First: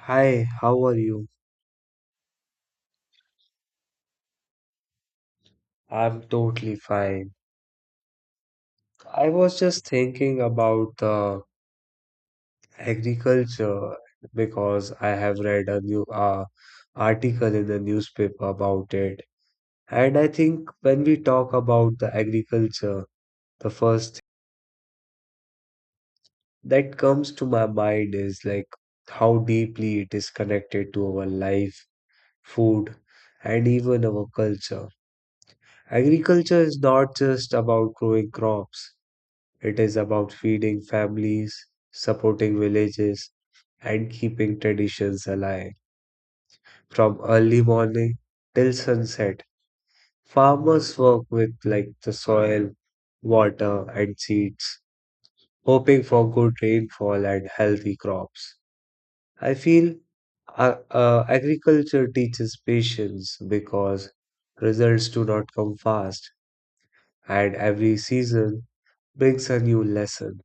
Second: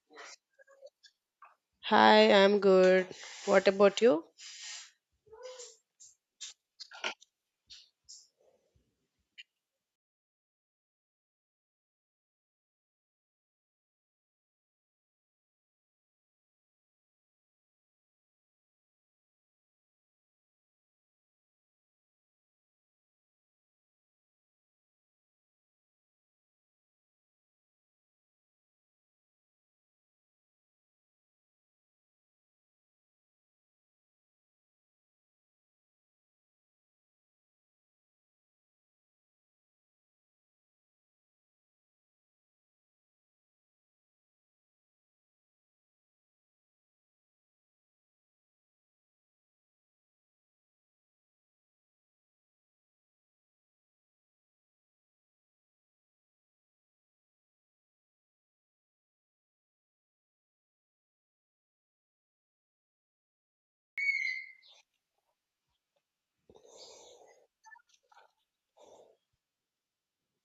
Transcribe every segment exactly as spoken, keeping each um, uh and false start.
Hi, how are you? Hi, I'm good. What about you? I'm totally fine. I was just thinking about the agriculture because I have read a new uh, article in the newspaper about it. And I think when we talk about the agriculture, the first that comes to my mind is like how deeply it is connected to our life, food, and even our culture. Agriculture is not just about growing crops. It is about feeding families, supporting villages, and keeping traditions alive. From early morning till sunset, farmers work with like the soil, water, and seeds, hoping for good rainfall and healthy crops. I feel uh, uh, agriculture teaches patience because results do not come fast, and every season brings a new lesson.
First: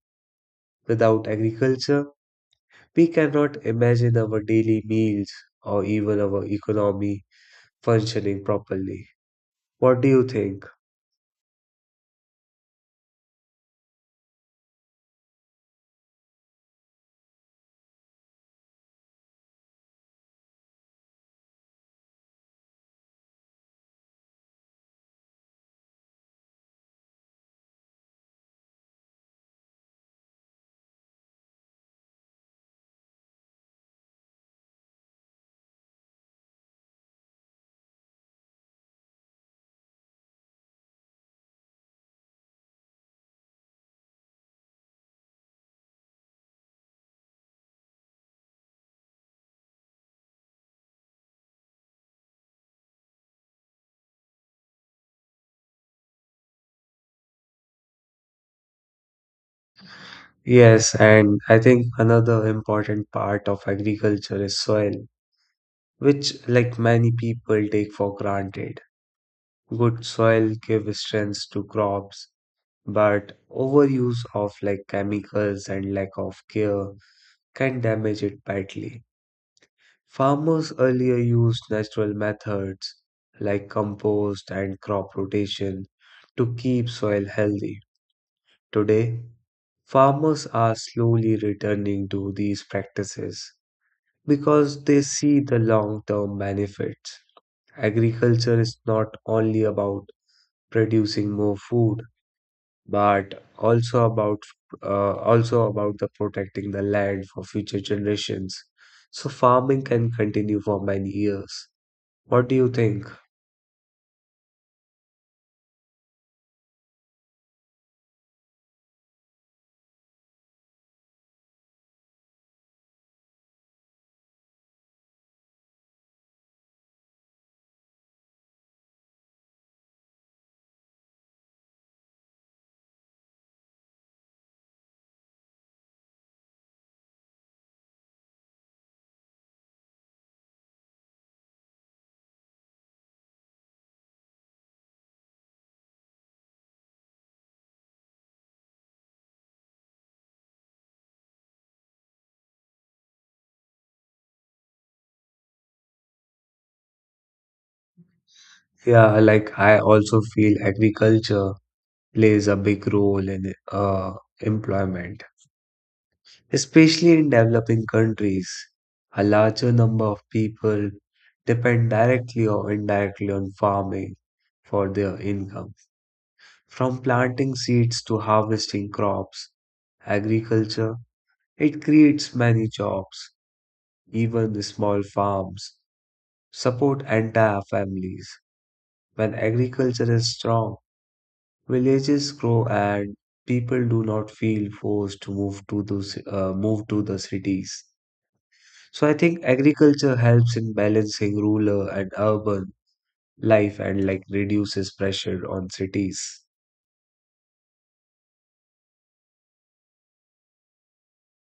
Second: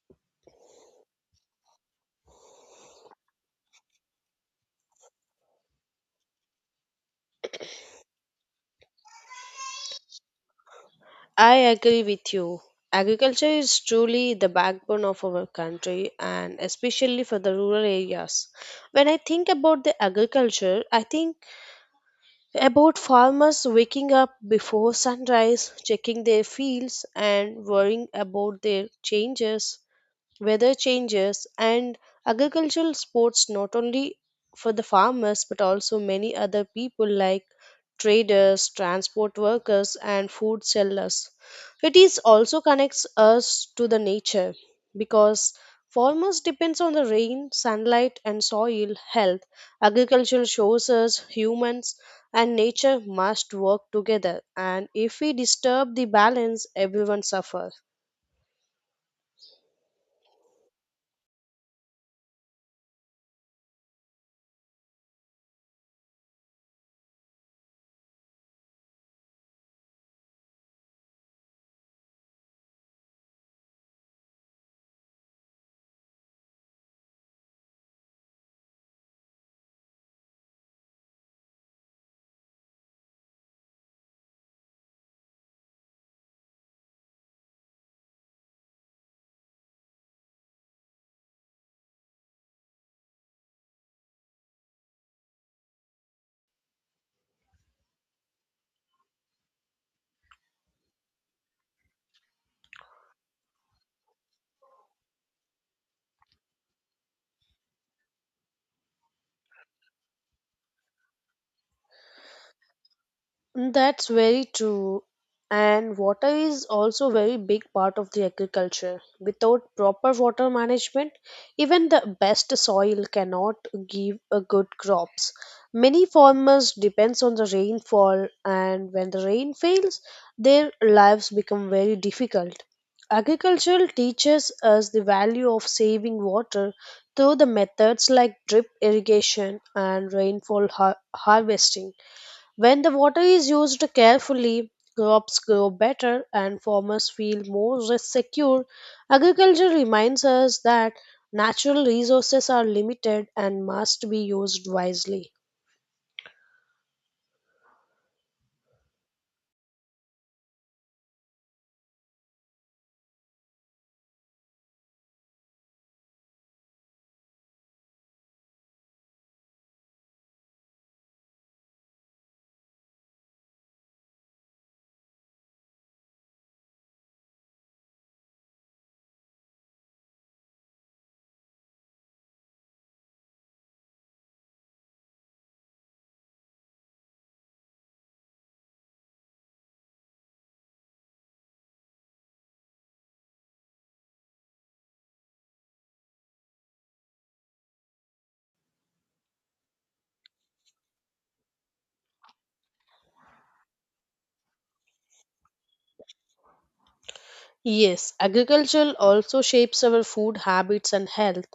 Without agriculture, we cannot imagine our daily meals or even our economy functioning properly. What do you think? I agree with you. Agriculture is truly the backbone of our country and especially for the rural areas. When I think about the agriculture, I think about farmers waking up before sunrise, checking their fields and worrying about their changes weather changes, and agricultural sports not only for the farmers but also many other people like traders, transport workers and food sellers. It is also connects us to the nature because farmers depends on the rain, sunlight and soil health. Agriculture shows us humans and nature must work together, and if we disturb the balance everyone suffers. Yes, and I think another important part of agriculture is soil, which, like many people, take for granted. Good soil gives strength to crops, but overuse of like chemicals and lack of care can damage it badly. Farmers earlier used natural methods like compost and crop rotation to keep soil healthy. Today, farmers are slowly returning to these practices because they see the long term benefits. Agriculture is not only about producing more food but also about uh, also about the protecting the land for future generations so farming can continue for many years. What do you think? That's very true. And water is also very big part of the agriculture. Without proper water management, even the best soil cannot give a good crops. Many farmers depends on the rainfall, and when the rain fails, their lives become very difficult. Agriculture teaches us the value of saving water through the methods like drip irrigation and rainfall har- harvesting. When the water is used carefully, crops grow better and farmers feel more re- secure. Agriculture reminds us that natural resources are limited and must be used wisely. Yeah, like I also feel agriculture plays a big role in uh, employment, especially in developing countries. A larger number of people depend directly or indirectly on farming for their income. From planting seeds to harvesting crops, agriculture, it creates many jobs. Even the small farms support entire families. When agriculture is strong, villages grow and people do not feel forced to move to those uh, move to the cities. So I think agriculture helps in balancing rural and urban life and like reduces pressure on cities. Yes, agriculture also shapes our food habits and health.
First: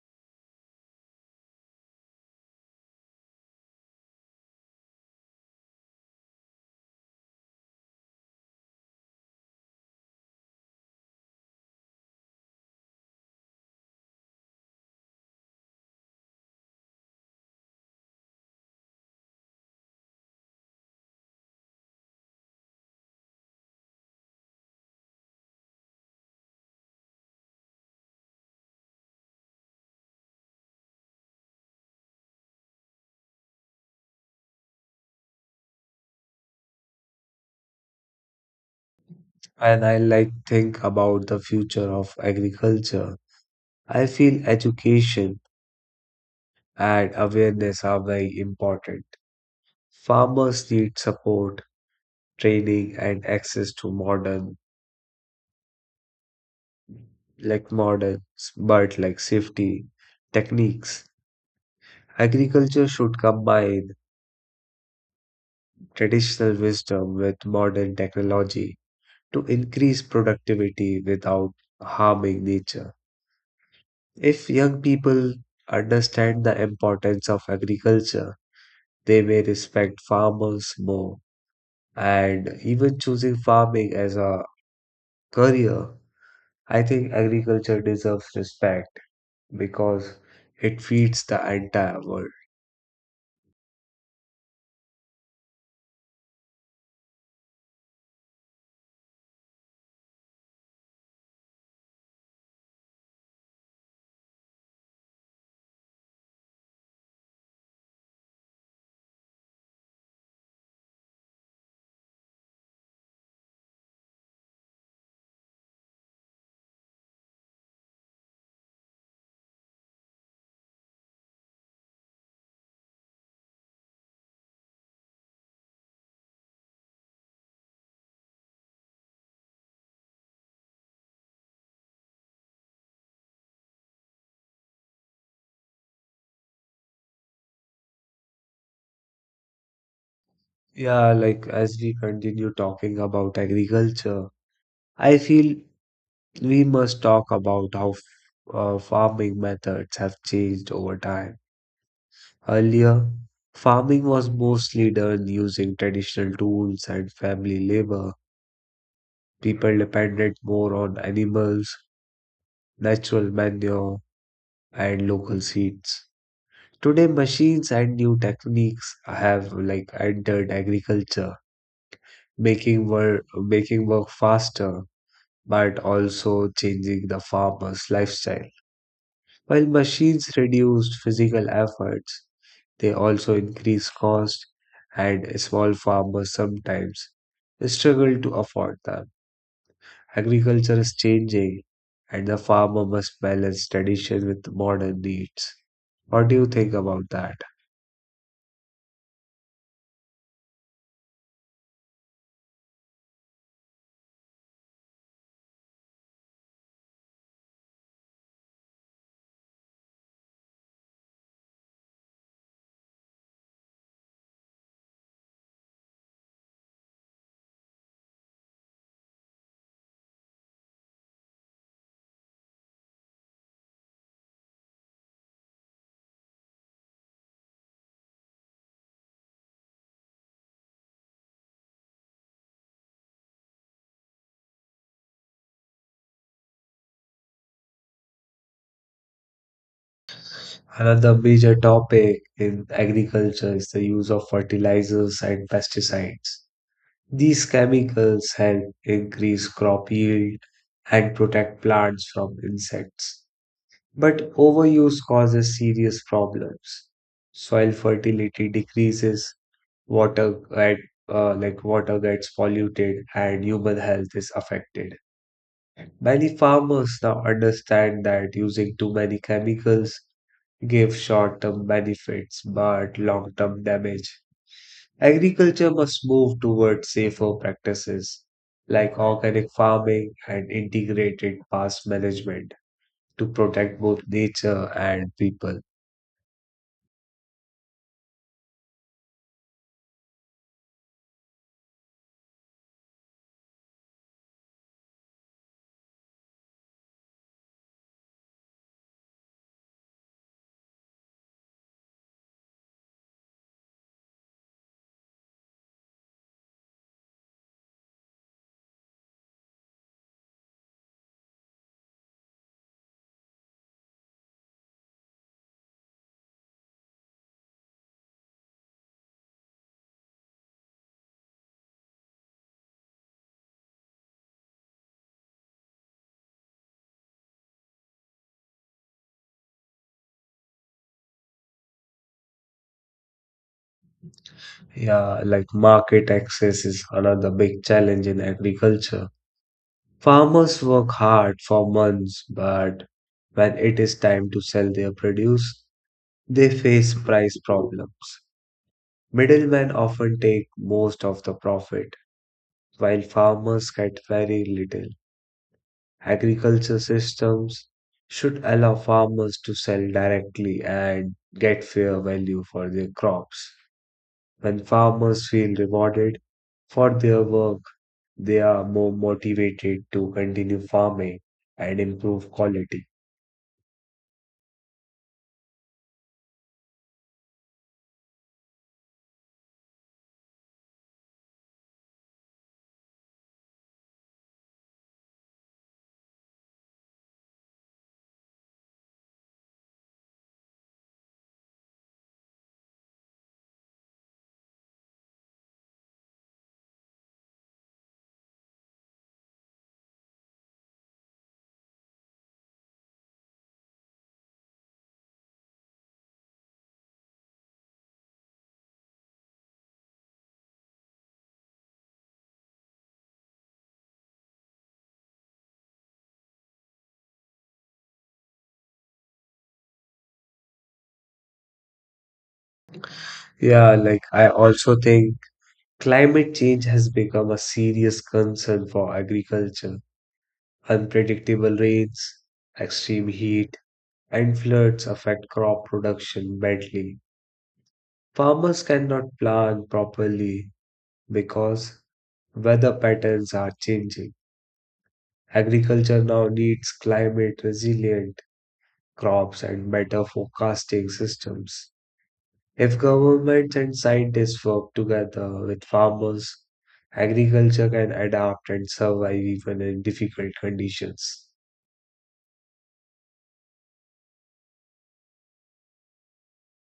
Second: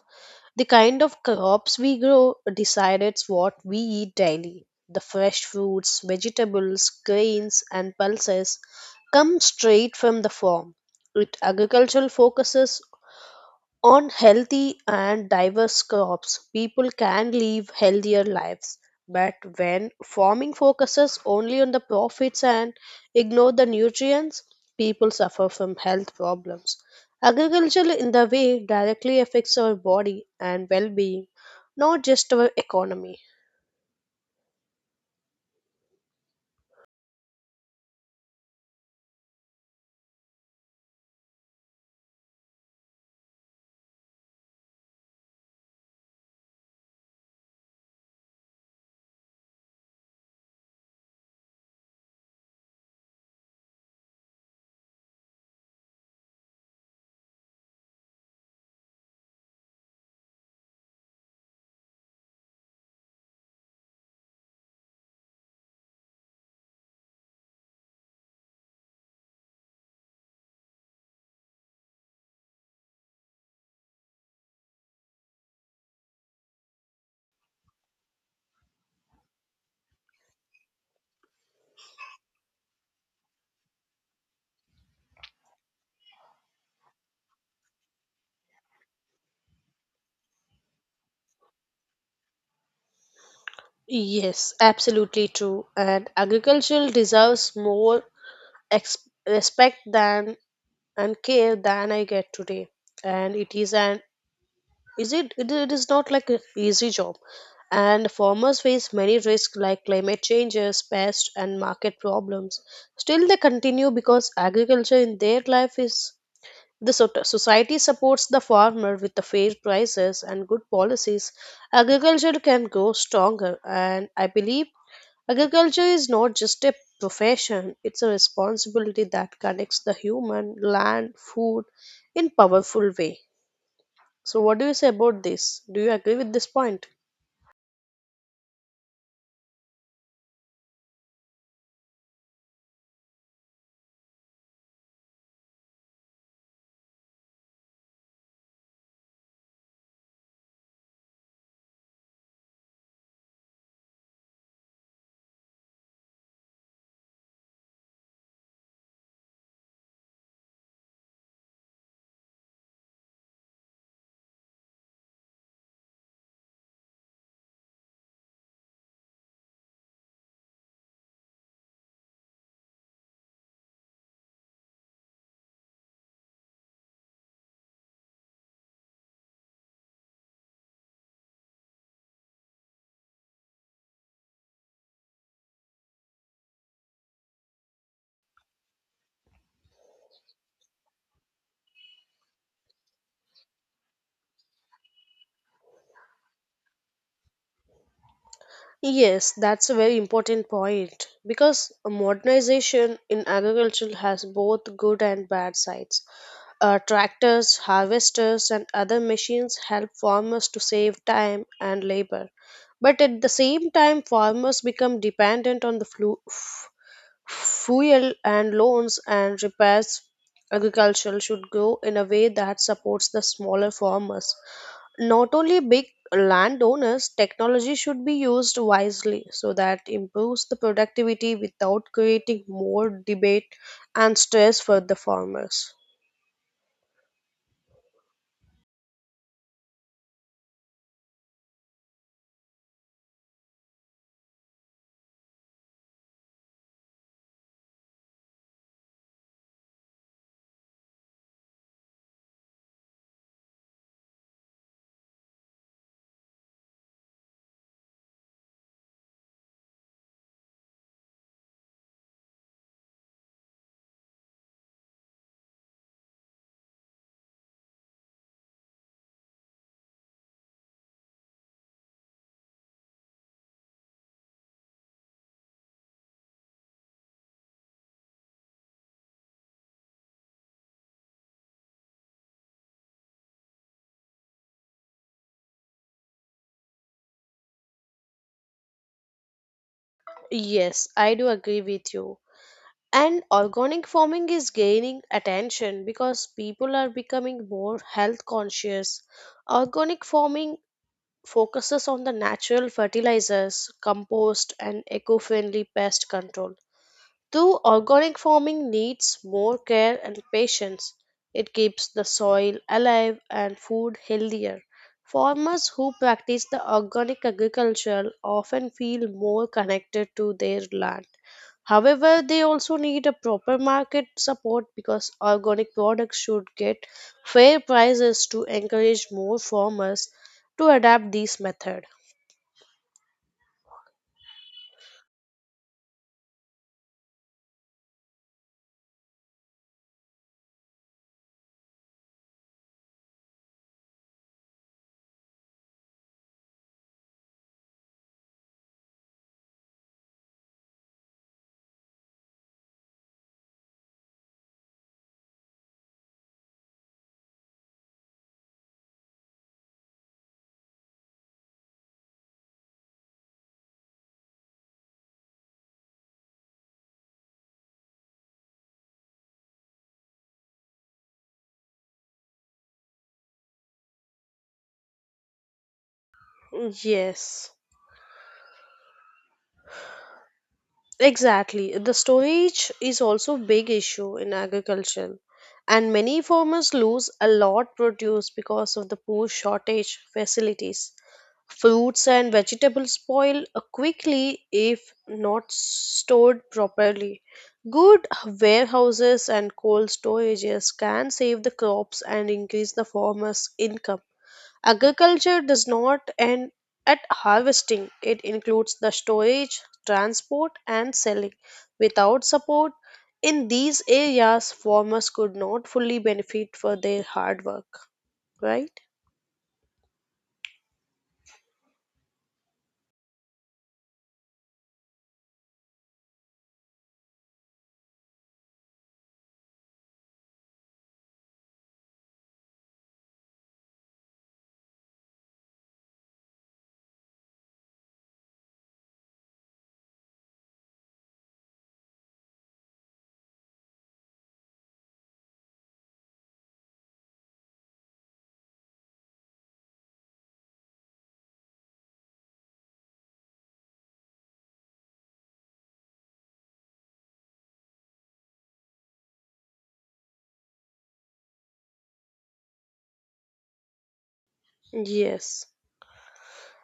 The kind of crops we grow decides what we eat daily. The fresh fruits, vegetables, grains, and pulses come straight from the farm. It agricultural focuses on healthy and diverse crops, people can live healthier lives. But when farming focuses only on the profits and ignore the nutrients, people suffer from health problems. Agriculture, in the way, directly affects our body and well being, not just our economy. And I like think about the future of agriculture. I feel education and awareness are very important. Farmers need support, training, and access to modern like models, but like safety techniques. Agriculture should combine traditional wisdom with modern technology to increase productivity without harming nature. If young people understand the importance of agriculture, they may respect farmers more. And even choosing farming as a career, I think agriculture deserves respect because it feeds the entire world. Yes, absolutely true. And agriculture deserves more ex- respect than and care than I get today. And it is an Is it, it it is not like an easy job, and farmers face many risks like climate changes, pests, and market problems. Still, they continue because agriculture in their life is the so- society supports the farmer with the fair prices and good policies. Agriculture can grow stronger, and I believe agriculture is not just a profession; it's a responsibility that connects the human, land, food in powerful way. So, what do you say about this? Do you agree with this point? Yeah, like as we continue talking about agriculture, I feel we must talk about how f- uh, farming methods have changed over time. Earlier, farming was mostly done using traditional tools and family labor. People depended more on animals, natural manure, and local seeds. Today, machines and new techniques have like entered agriculture, making work making work faster but also changing the farmer's lifestyle. While machines reduced physical efforts, they also increase cost, and small farmers sometimes struggle to afford them. Agriculture is changing, and the farmer must balance tradition with modern needs. What do you think about that? Yes, that's a very important point because modernization in agriculture has both good and bad sides. Uh, tractors, harvesters, and other machines help farmers to save time and labor. But at the same time, farmers become dependent on the flu- f- fuel and loans and repairs. Agriculture should grow in a way that supports the smaller farmers, not only big landowners. Technology should be used wisely so that improves the productivity without creating more debate and stress for the farmers. Another major topic in agriculture is the use of fertilizers and pesticides. These chemicals help increase crop yield and protect plants from insects. But overuse causes serious problems. Soil fertility decreases, water get, uh, like water gets polluted, and human health is affected. Many farmers now understand that using too many chemicals give short-term benefits but long-term damage. Agriculture must move toward safer practices like organic farming and integrated pest management to protect both nature and people. Yes, I do agree with you. And organic farming is gaining attention because people are becoming more health conscious. Organic farming focuses on the natural fertilizers, compost and eco-friendly pest control. Though organic farming needs more care and patience, it keeps the soil alive and food healthier. Farmers who practice the organic agriculture often feel more connected to their land. However, they also need a proper market support because organic products should get fair prices to encourage more farmers to adapt this method. Yeah, like market access is another big challenge in agriculture. Farmers work hard for months, but when it is time to sell their produce, they face price problems. Middlemen often take most of the profit, while farmers get very little. Agriculture systems should allow farmers to sell directly and get fair value for their crops. When farmers feel rewarded for their work, they are more motivated to continue farming and improve quality. Yes. Exactly. The storage is also a big issue in agriculture, and many farmers lose a lot produce because of the poor shortage facilities. Fruits and vegetables spoil uh, quickly if not stored properly. Good warehouses and cold storages can save the crops and increase the farmers' income. Agriculture does not end at harvesting, it includes the storage, transport, and selling. Without support in these areas, farmers could not fully benefit for their hard work, right? Yeah, like I also think climate change has become a serious concern for agriculture. Unpredictable rains, extreme heat, and floods affect crop production badly. Farmers cannot plan properly because weather patterns are changing. Agriculture now needs climate resilient crops and better forecasting systems. If governments and scientists work together with farmers, agriculture can adapt and survive even in difficult conditions. Yes.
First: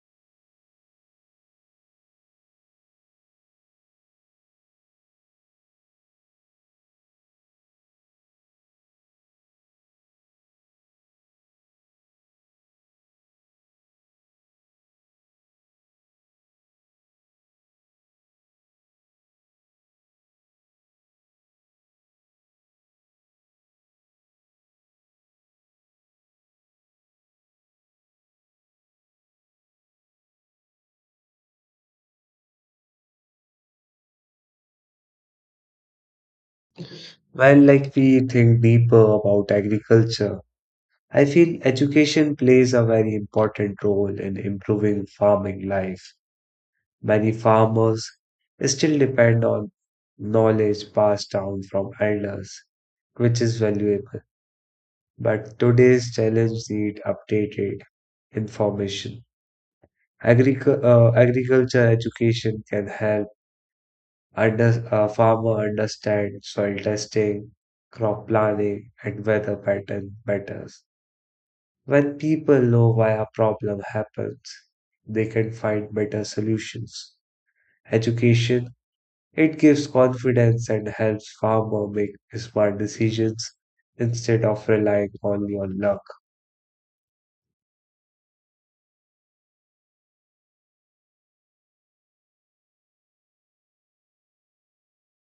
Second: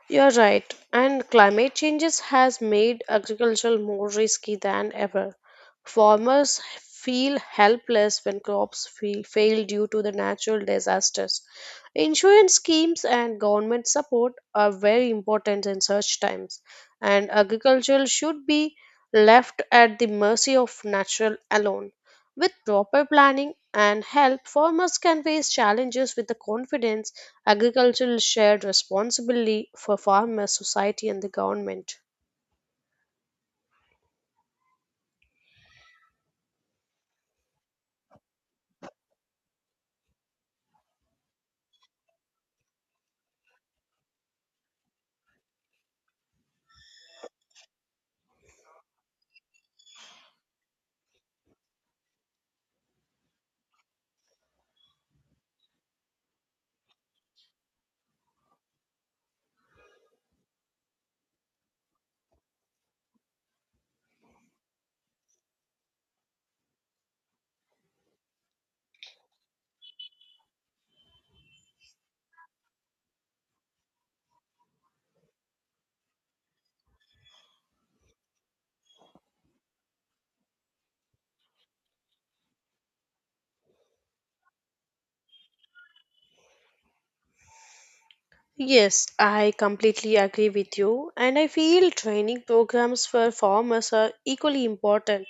You're right. And climate changes has made agriculture more risky than ever. Farmers feel helpless when crops feel, fail due to the natural disasters. Insurance schemes and government support are very important in such times, and agriculture should be left at the mercy of natural alone. With proper planning and help, farmers can face challenges with the confidence. Agricultural shared responsibility for farmers, society, and the government. While like we think deeper about agriculture, I feel education plays a very important role in improving farming life. Many farmers still depend on knowledge passed down from elders, which is valuable. But today's challenge need updated information. Agric- uh, agriculture education can help under- a farmer understand soil testing, crop planning, and weather pattern better. When people know why a problem happens, they can find better solutions. Education it gives confidence and helps farmer make smart decisions instead of relying only on luck. Yes, I completely agree with you, and I feel training programs for farmers are equally important.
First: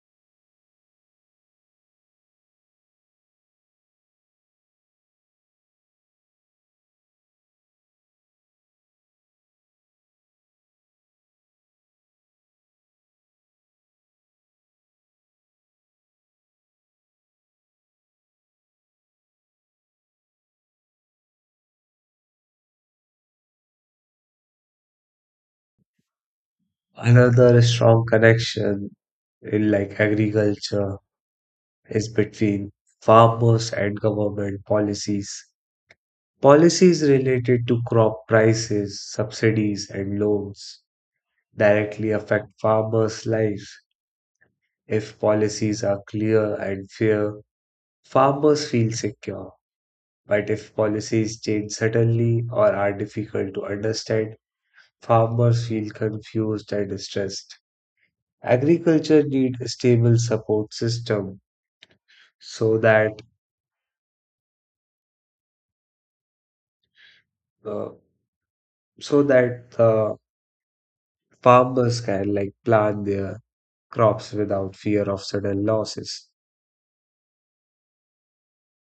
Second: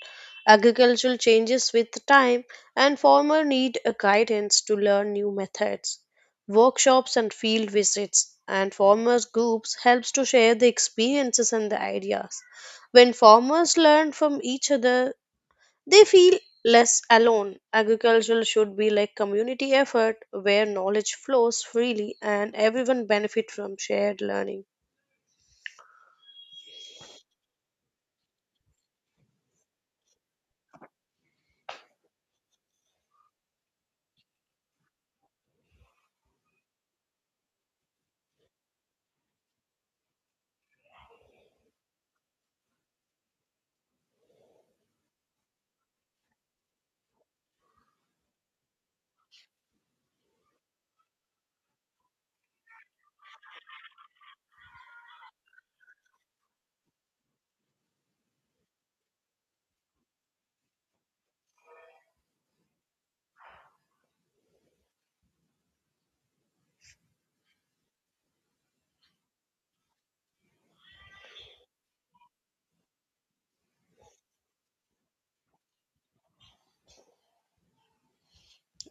Agricultural changes with time, and farmers need a guidance to learn new methods. Workshops and field visits and farmers groups helps to share the experiences and the ideas. When farmers learn from each other, they feel less alone. Agriculture should be like community effort where knowledge flows freely and everyone benefit from shared learning. Another strong connection in like agriculture is between farmers and government policies. Policies related to crop prices, subsidies, and loans directly affect farmers' lives. If policies are clear and fair, farmers feel secure. But if policies change suddenly or are difficult to understand, farmers feel confused and distressed. Agriculture needs a stable support system so that uh, so that the farmers can like plant their crops without fear of sudden losses.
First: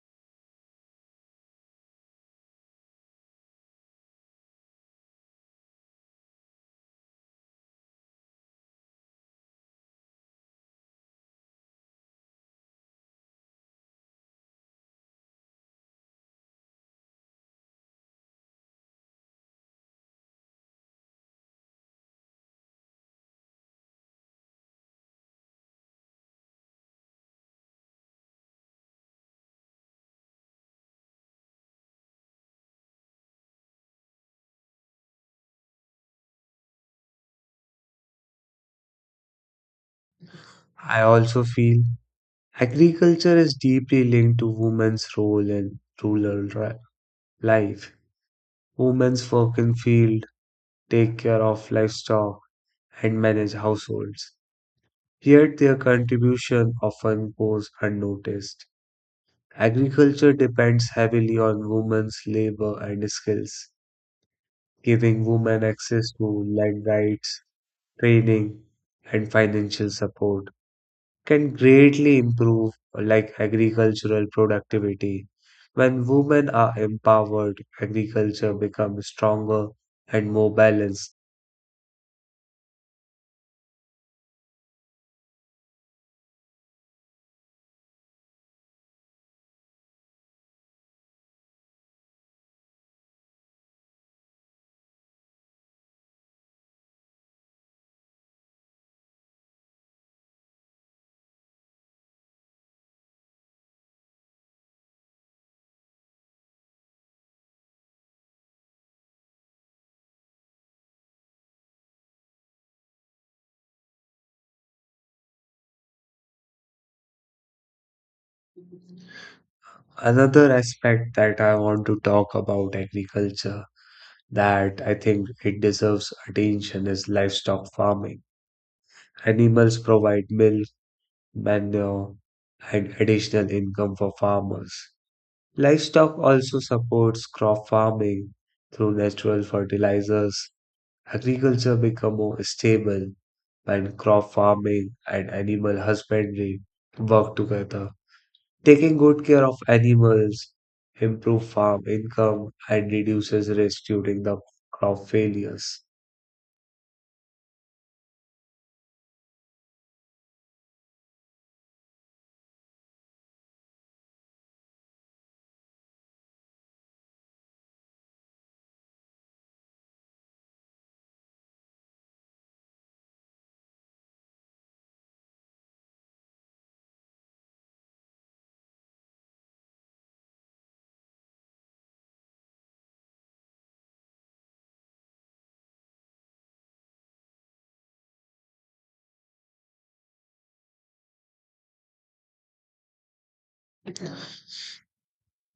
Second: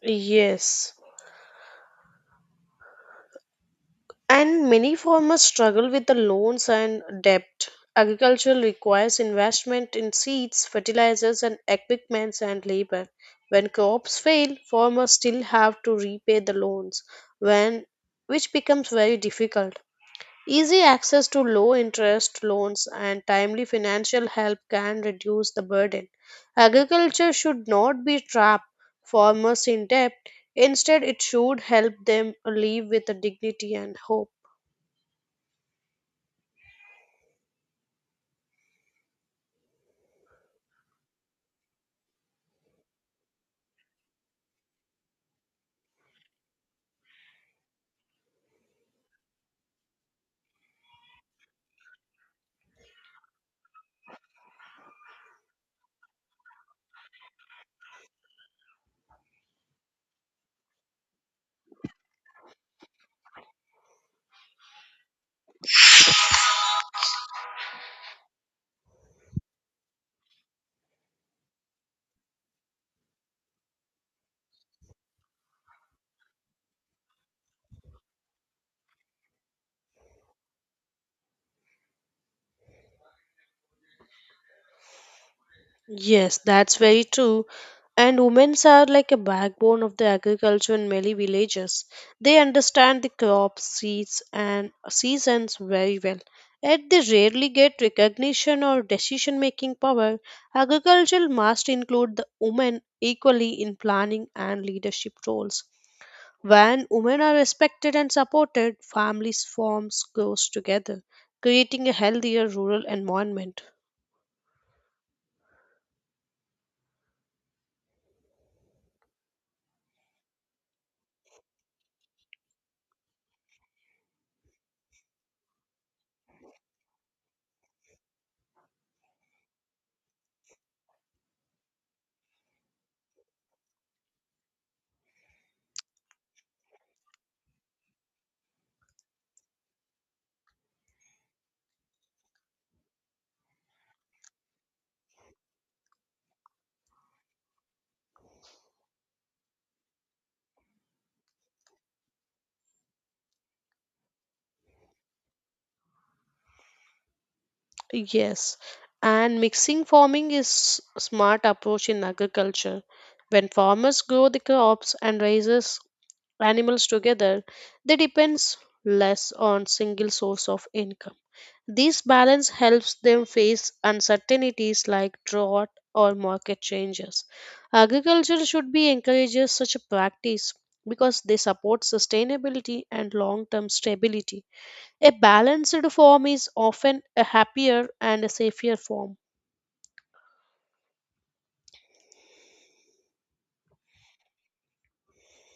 Yes. And many farmers struggle with the loans and debt. Agriculture requires investment in seeds, fertilizers, and equipments and labor. When crops fail, farmers still have to repay the loans, when, which becomes very difficult. Easy access to low interest loans and timely financial help can reduce the burden. Agriculture should not be trap farmers in debt. Instead, it should help them live with dignity and hope. I also feel agriculture is deeply linked to women's role in rural ri- life. Women's work in field, take care of livestock, and manage households. Yet their contribution often goes unnoticed. Agriculture depends heavily on women's labor and skills, giving women access to land rights, training, and financial support can greatly improve like agricultural productivity. When women are empowered, agriculture becomes stronger and more balanced. Yes, that's very true. And women are like a backbone of the agriculture in many villages. They understand the crops, seeds, and seasons very well. Yet they rarely get recognition or decision making power. Agriculture must include the women equally in planning and leadership roles. When women are respected and supported, families forms grows together, creating a healthier rural environment. Another aspect that I want to talk about agriculture that I think it deserves attention is livestock farming. Animals provide milk, manure, and additional income for farmers. Livestock also supports crop farming through natural fertilizers. Agriculture become more stable when crop farming and animal husbandry work together. Taking good care of animals improve farm income and reduces risk during the crop failures. Yes, and mixing farming is a smart approach in agriculture. When farmers grow the crops and raises animals together, they depends less on single source of income. This balance helps them face uncertainties like drought or market changes. Agriculture should be encourages such a practice because they support sustainability and long-term stability. A balanced form is often a happier and a safer form.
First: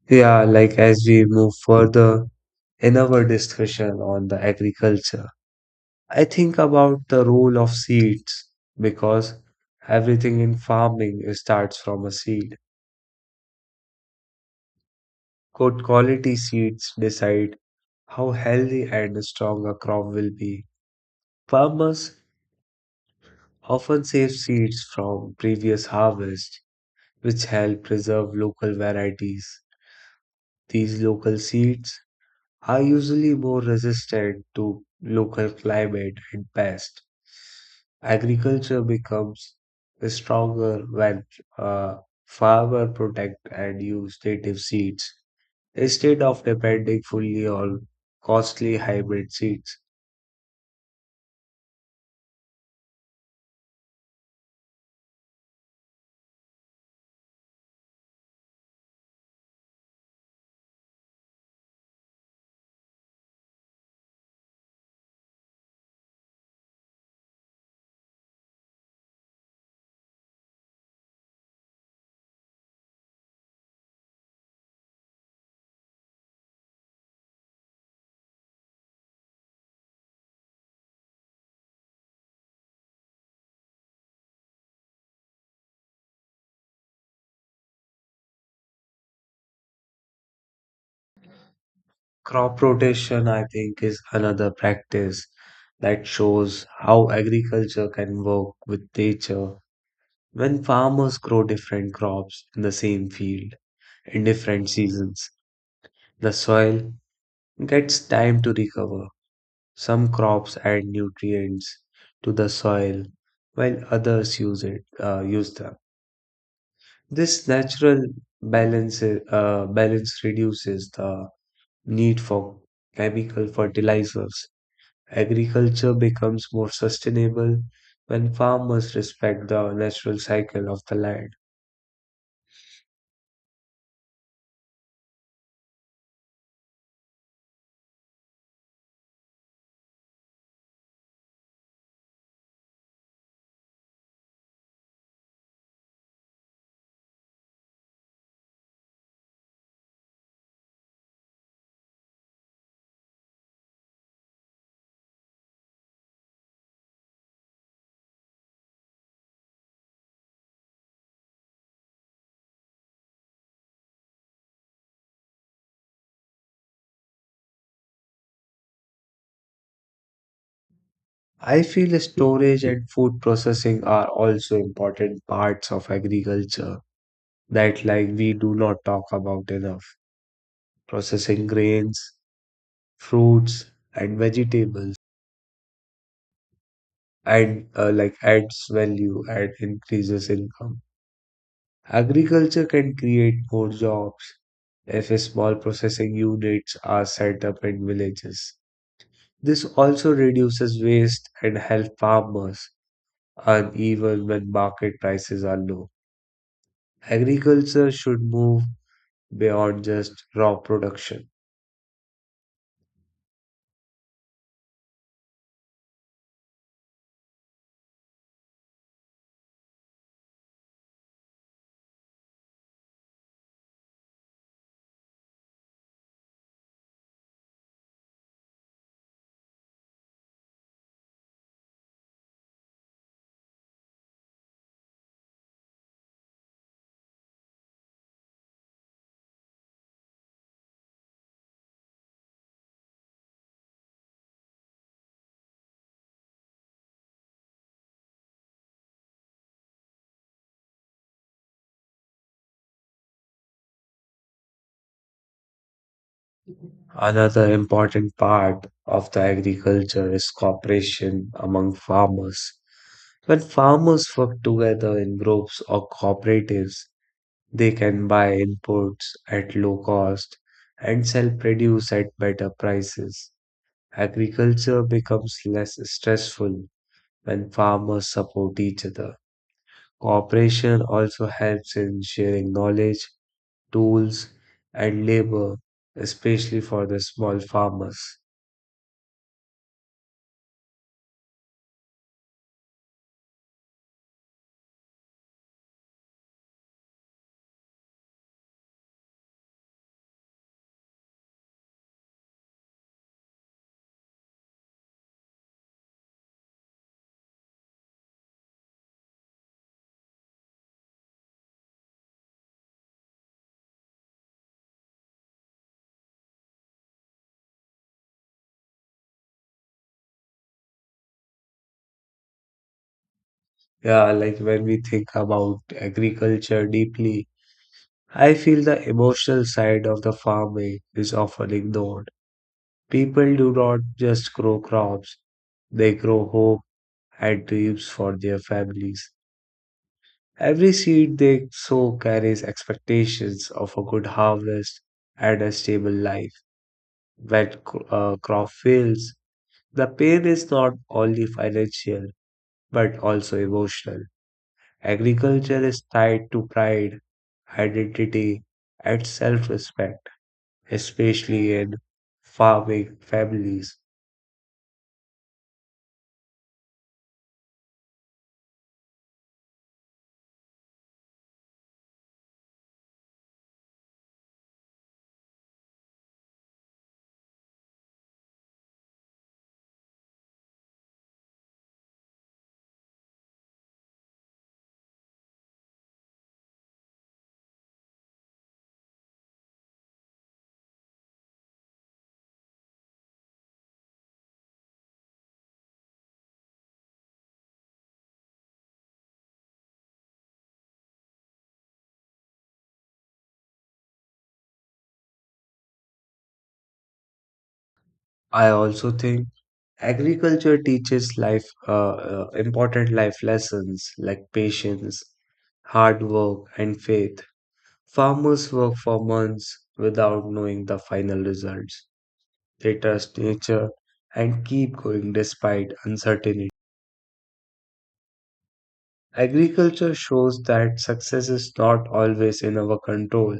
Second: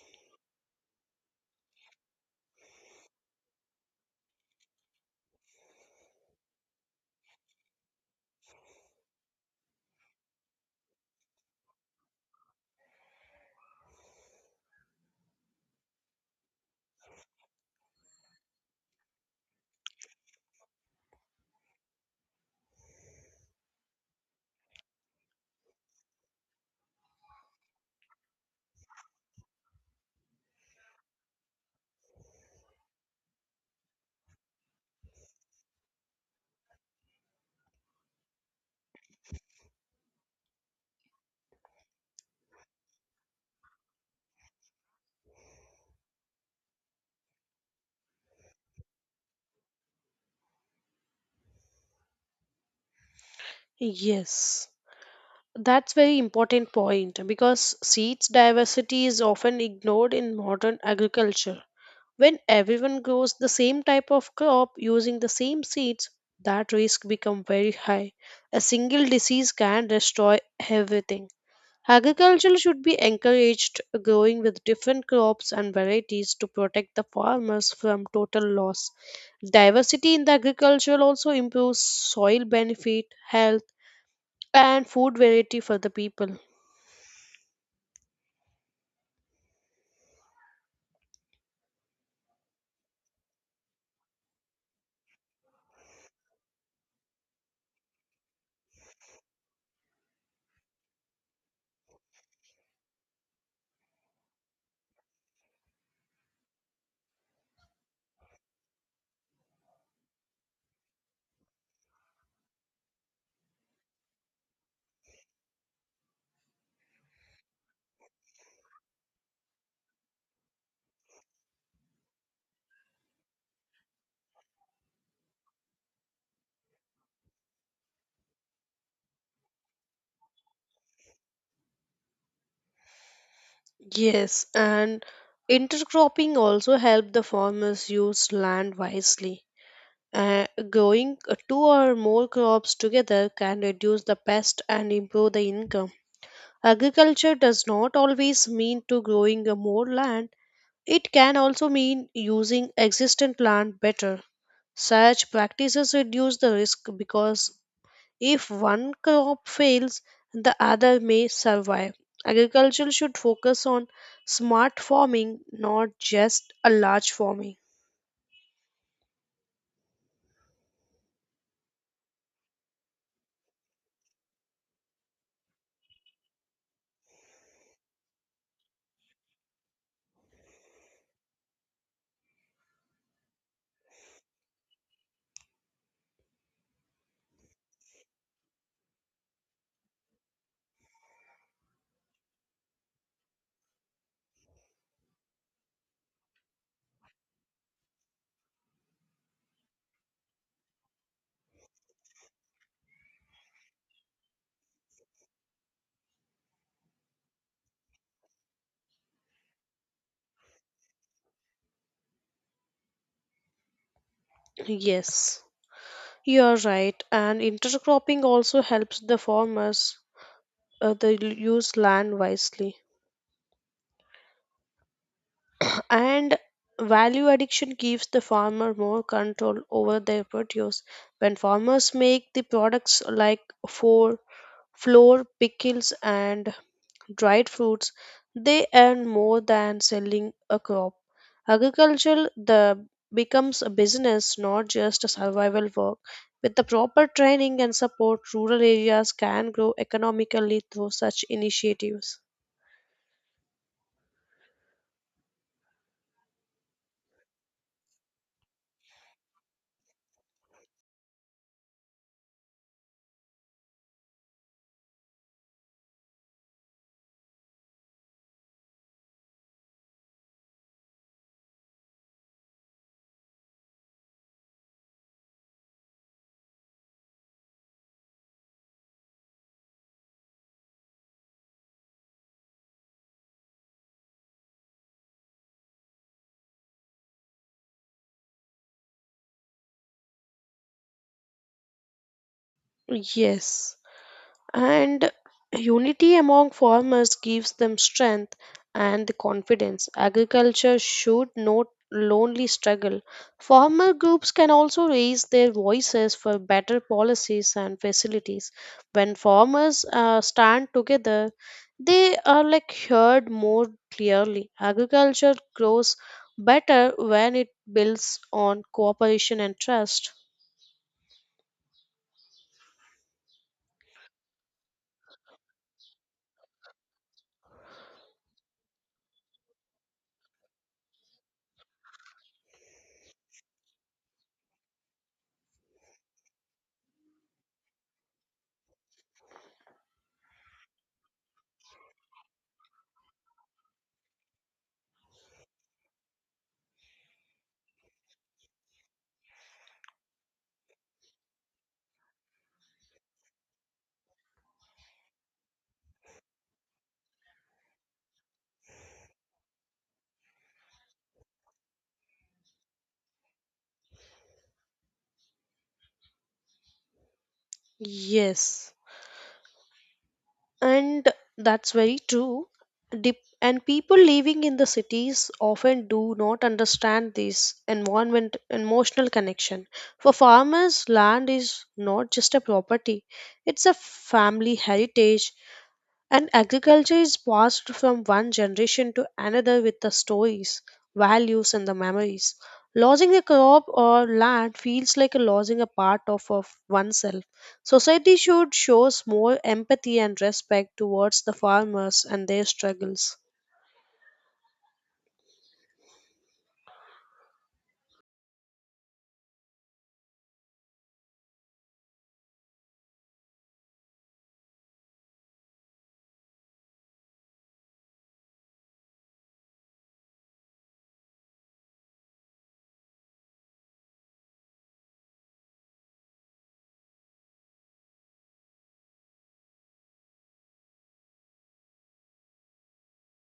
Yeah, like as we move further in our discussion on the agriculture, I think about the role of seeds because everything in farming starts from a seed. Good quality seeds decide how healthy and strong a crop will be. Farmers often save seeds from previous harvests, which help preserve local varieties. These local seeds are usually more resistant to local climate and pests. Agriculture becomes stronger when uh, farmer protect and use native seeds instead of depending fully on costly hybrid seeds. Yes, that's very important point because seeds diversity is often ignored in modern agriculture. When everyone grows the same type of crop using the same seeds, that risk become very high. A single disease can destroy everything. Agriculture should be encouraged, growing with different crops and varieties to protect the farmers from total loss. Diversity in the agriculture also improves soil benefit, health, and food variety for the people. Crop rotation, I think, is another practice that shows how agriculture can work with nature when farmers grow different crops in the same field in different seasons. The soil gets time to recover. Some crops add nutrients to the soil while others use it uh, use them. This natural balance uh, balance reduces the need for chemical fertilizers. Agriculture becomes more sustainable when farmers respect the natural cycle of the land. Yes, and intercropping also help the farmers use land wisely. Uh, growing two or more crops together can reduce the pest and improve the income. Agriculture does not always mean to growing uh, more land. It can also mean using existing land better. Such practices reduce the risk because if one crop fails, the other may survive. Agriculture should focus on smart farming, not just a large farming. I feel storage and food processing are also important parts of agriculture that like we do not talk about enough. Processing grains, fruits, and vegetables and uh, like adds value and increases income. Agriculture can create more jobs if small processing units are set up in villages. This also reduces waste and help farmers earn even when market prices are low. Agriculture should move beyond just raw production. Yes, you're right. And intercropping also helps the farmers uh, they use land wisely. And value addiction gives the farmer more control over their produce. When farmers make the products like for flour, pickles, and dried fruits, they earn more than selling a crop. Agriculture the becomes a business, not just a survival work. With the proper training and support, rural areas can grow economically through such initiatives. Another important part of the agriculture is cooperation among farmers. When farmers work together in groups or cooperatives, they can buy inputs at low cost and sell produce at better prices. Agriculture becomes less stressful when farmers support each other. Cooperation also helps in sharing knowledge, tools, and labor, especially for the small farmers. Yes. And unity among farmers gives them strength and the confidence. Agriculture should not lonely struggle. Farmer groups can also raise their voices for better policies and facilities. When farmers uh, stand together, they are like heard more clearly. Agriculture grows better when it builds on cooperation and trust. Yeah, like when we think about agriculture deeply, I feel the emotional side of the farming is often ignored. People do not just grow crops, they grow hope and dreams for their families. Every seed they sow carries expectations of a good harvest and a stable life. When cro- uh, crop fails, the pain is not only financial but also emotional. Agriculture is tied to pride, identity, and self respect, especially in farming families. Yes, and that's very true. Dep- and people living in the cities often do not understand this environment emotional connection. For farmers land is not just a property, it's a family heritage, and agriculture is passed from one generation to another with the stories, values, and the memories. Losing a crop or land feels like a losing a part of, of oneself. Society should shows more empathy and respect towards the farmers and their struggles. I also think agriculture teaches life uh, uh, important life lessons like patience, hard work, and faith. Farmers work for months without knowing the final results. They trust nature and keep going despite uncertainty. Agriculture shows that success is not always in our control,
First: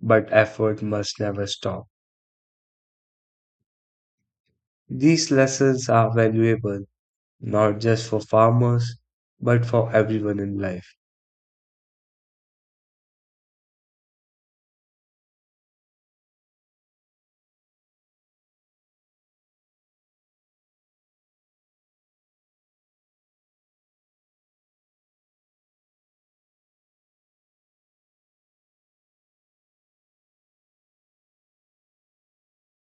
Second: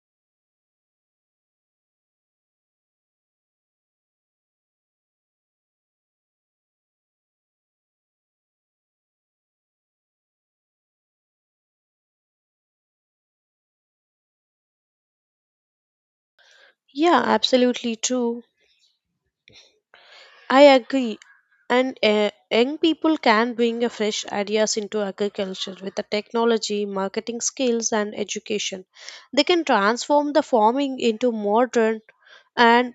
but effort must never stop. These lessons are valuable not just for farmers, but for everyone in life. Yeah, absolutely true. I agree. And uh, young people can bring a fresh ideas into agriculture with the technology, marketing skills, and education. They can transform the farming into modern and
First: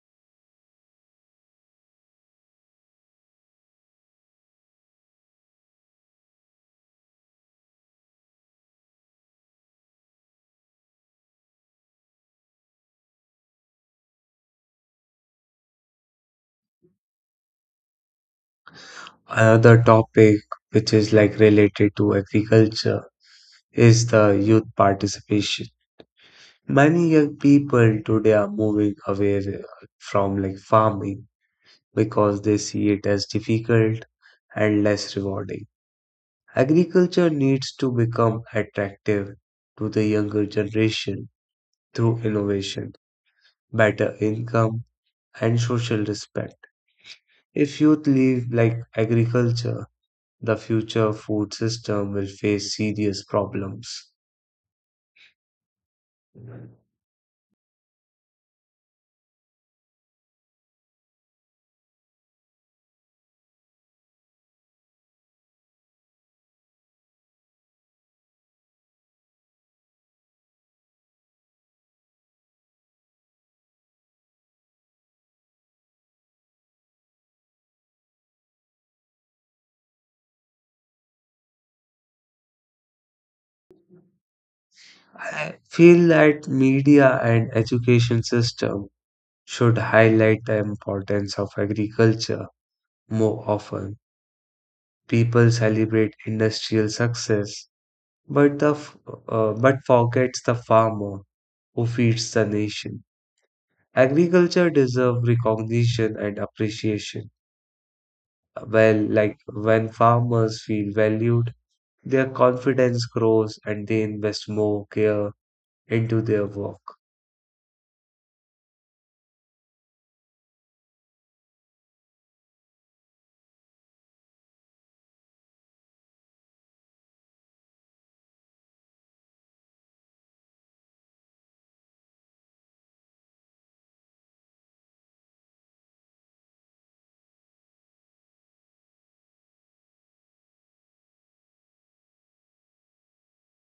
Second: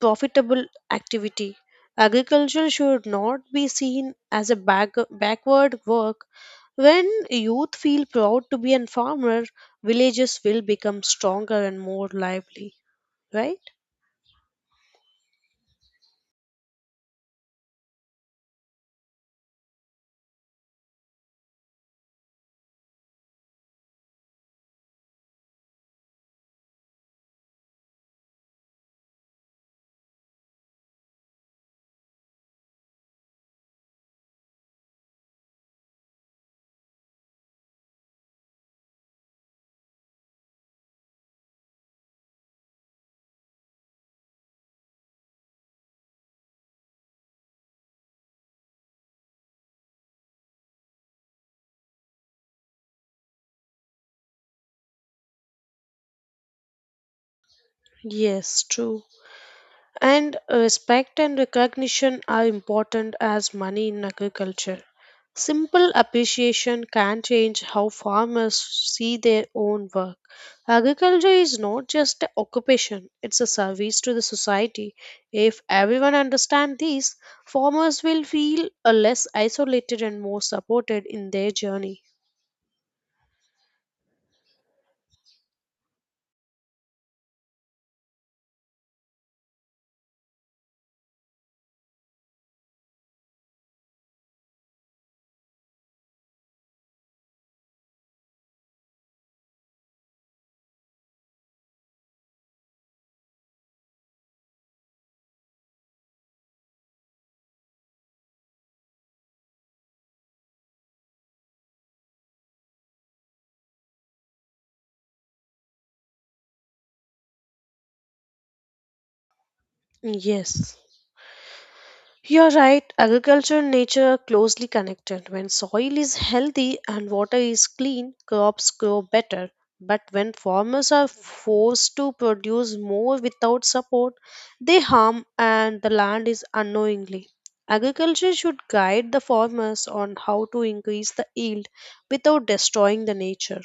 profitable activity. Agriculture should not be seen as a back- backward work. When youth feel proud to be a farmer, villages will become stronger and more lively, right? Another topic which is like related to agriculture is the youth participation. Many young people today are moving away from like farming because they see it as difficult and less rewarding. Agriculture needs to become attractive to the younger generation through innovation, better income, and social respect. If youth live like agriculture, the future food system will face serious problems. Yes, true. And respect and recognition are important as money in agriculture. Simple appreciation can change how farmers see their own work. Agriculture is not just an occupation, it's a service to the society. If everyone understands this, farmers will feel uh, less isolated and more supported in their journey. I feel that media and education system should highlight the importance of agriculture more often. People celebrate industrial success but the f- uh, but forgets the farmer who feeds the nation. Agriculture deserves recognition and appreciation. Well, like when farmers feel valued, their confidence grows and they invest more care into their work. Yes. You're right, agriculture and nature are closely connected. When soil is healthy and water is clean, crops grow better. But when farmers are forced to produce more without support, they harm and the land is unknowingly. Agriculture should guide the farmers on how to increase the yield without destroying the nature.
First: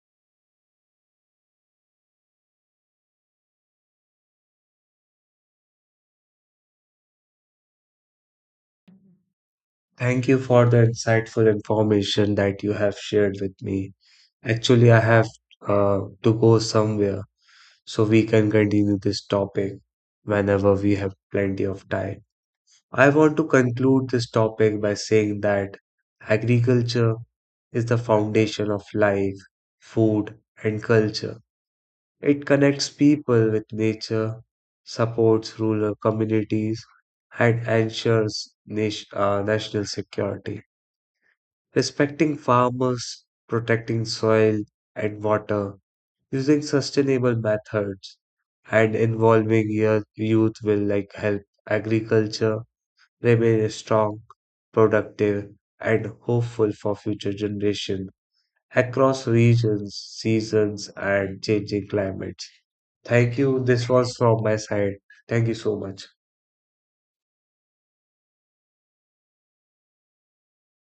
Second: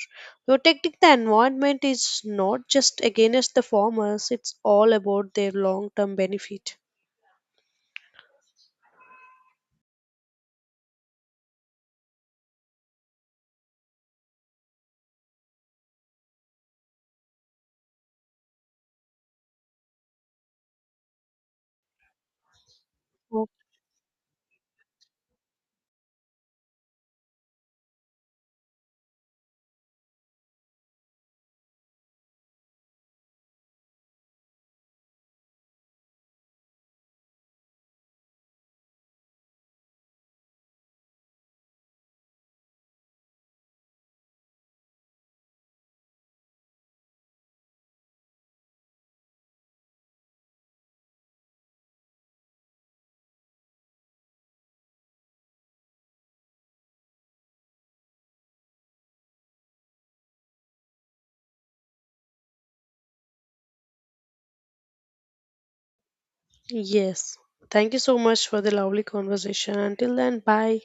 Protecting the environment is not just against the farmers, it's all about their long term benefit. Thank you for the insightful information that you have shared with me. Actually, I have uh, to go somewhere, so we can continue this topic whenever we have plenty of time. I want to conclude this topic by saying that agriculture is the foundation of life, food, and culture. It connects people with nature, supports rural communities, and ensures nation, uh, national security. Respecting farmers, protecting soil and water, using sustainable methods, and involving youth youth will like help agriculture remain strong, productive, and hopeful for future generations across regions, seasons, and changing climates. Thank you. This was from my side. Thank you so much. Yes. Thank you so much for the lovely conversation. Until then, bye.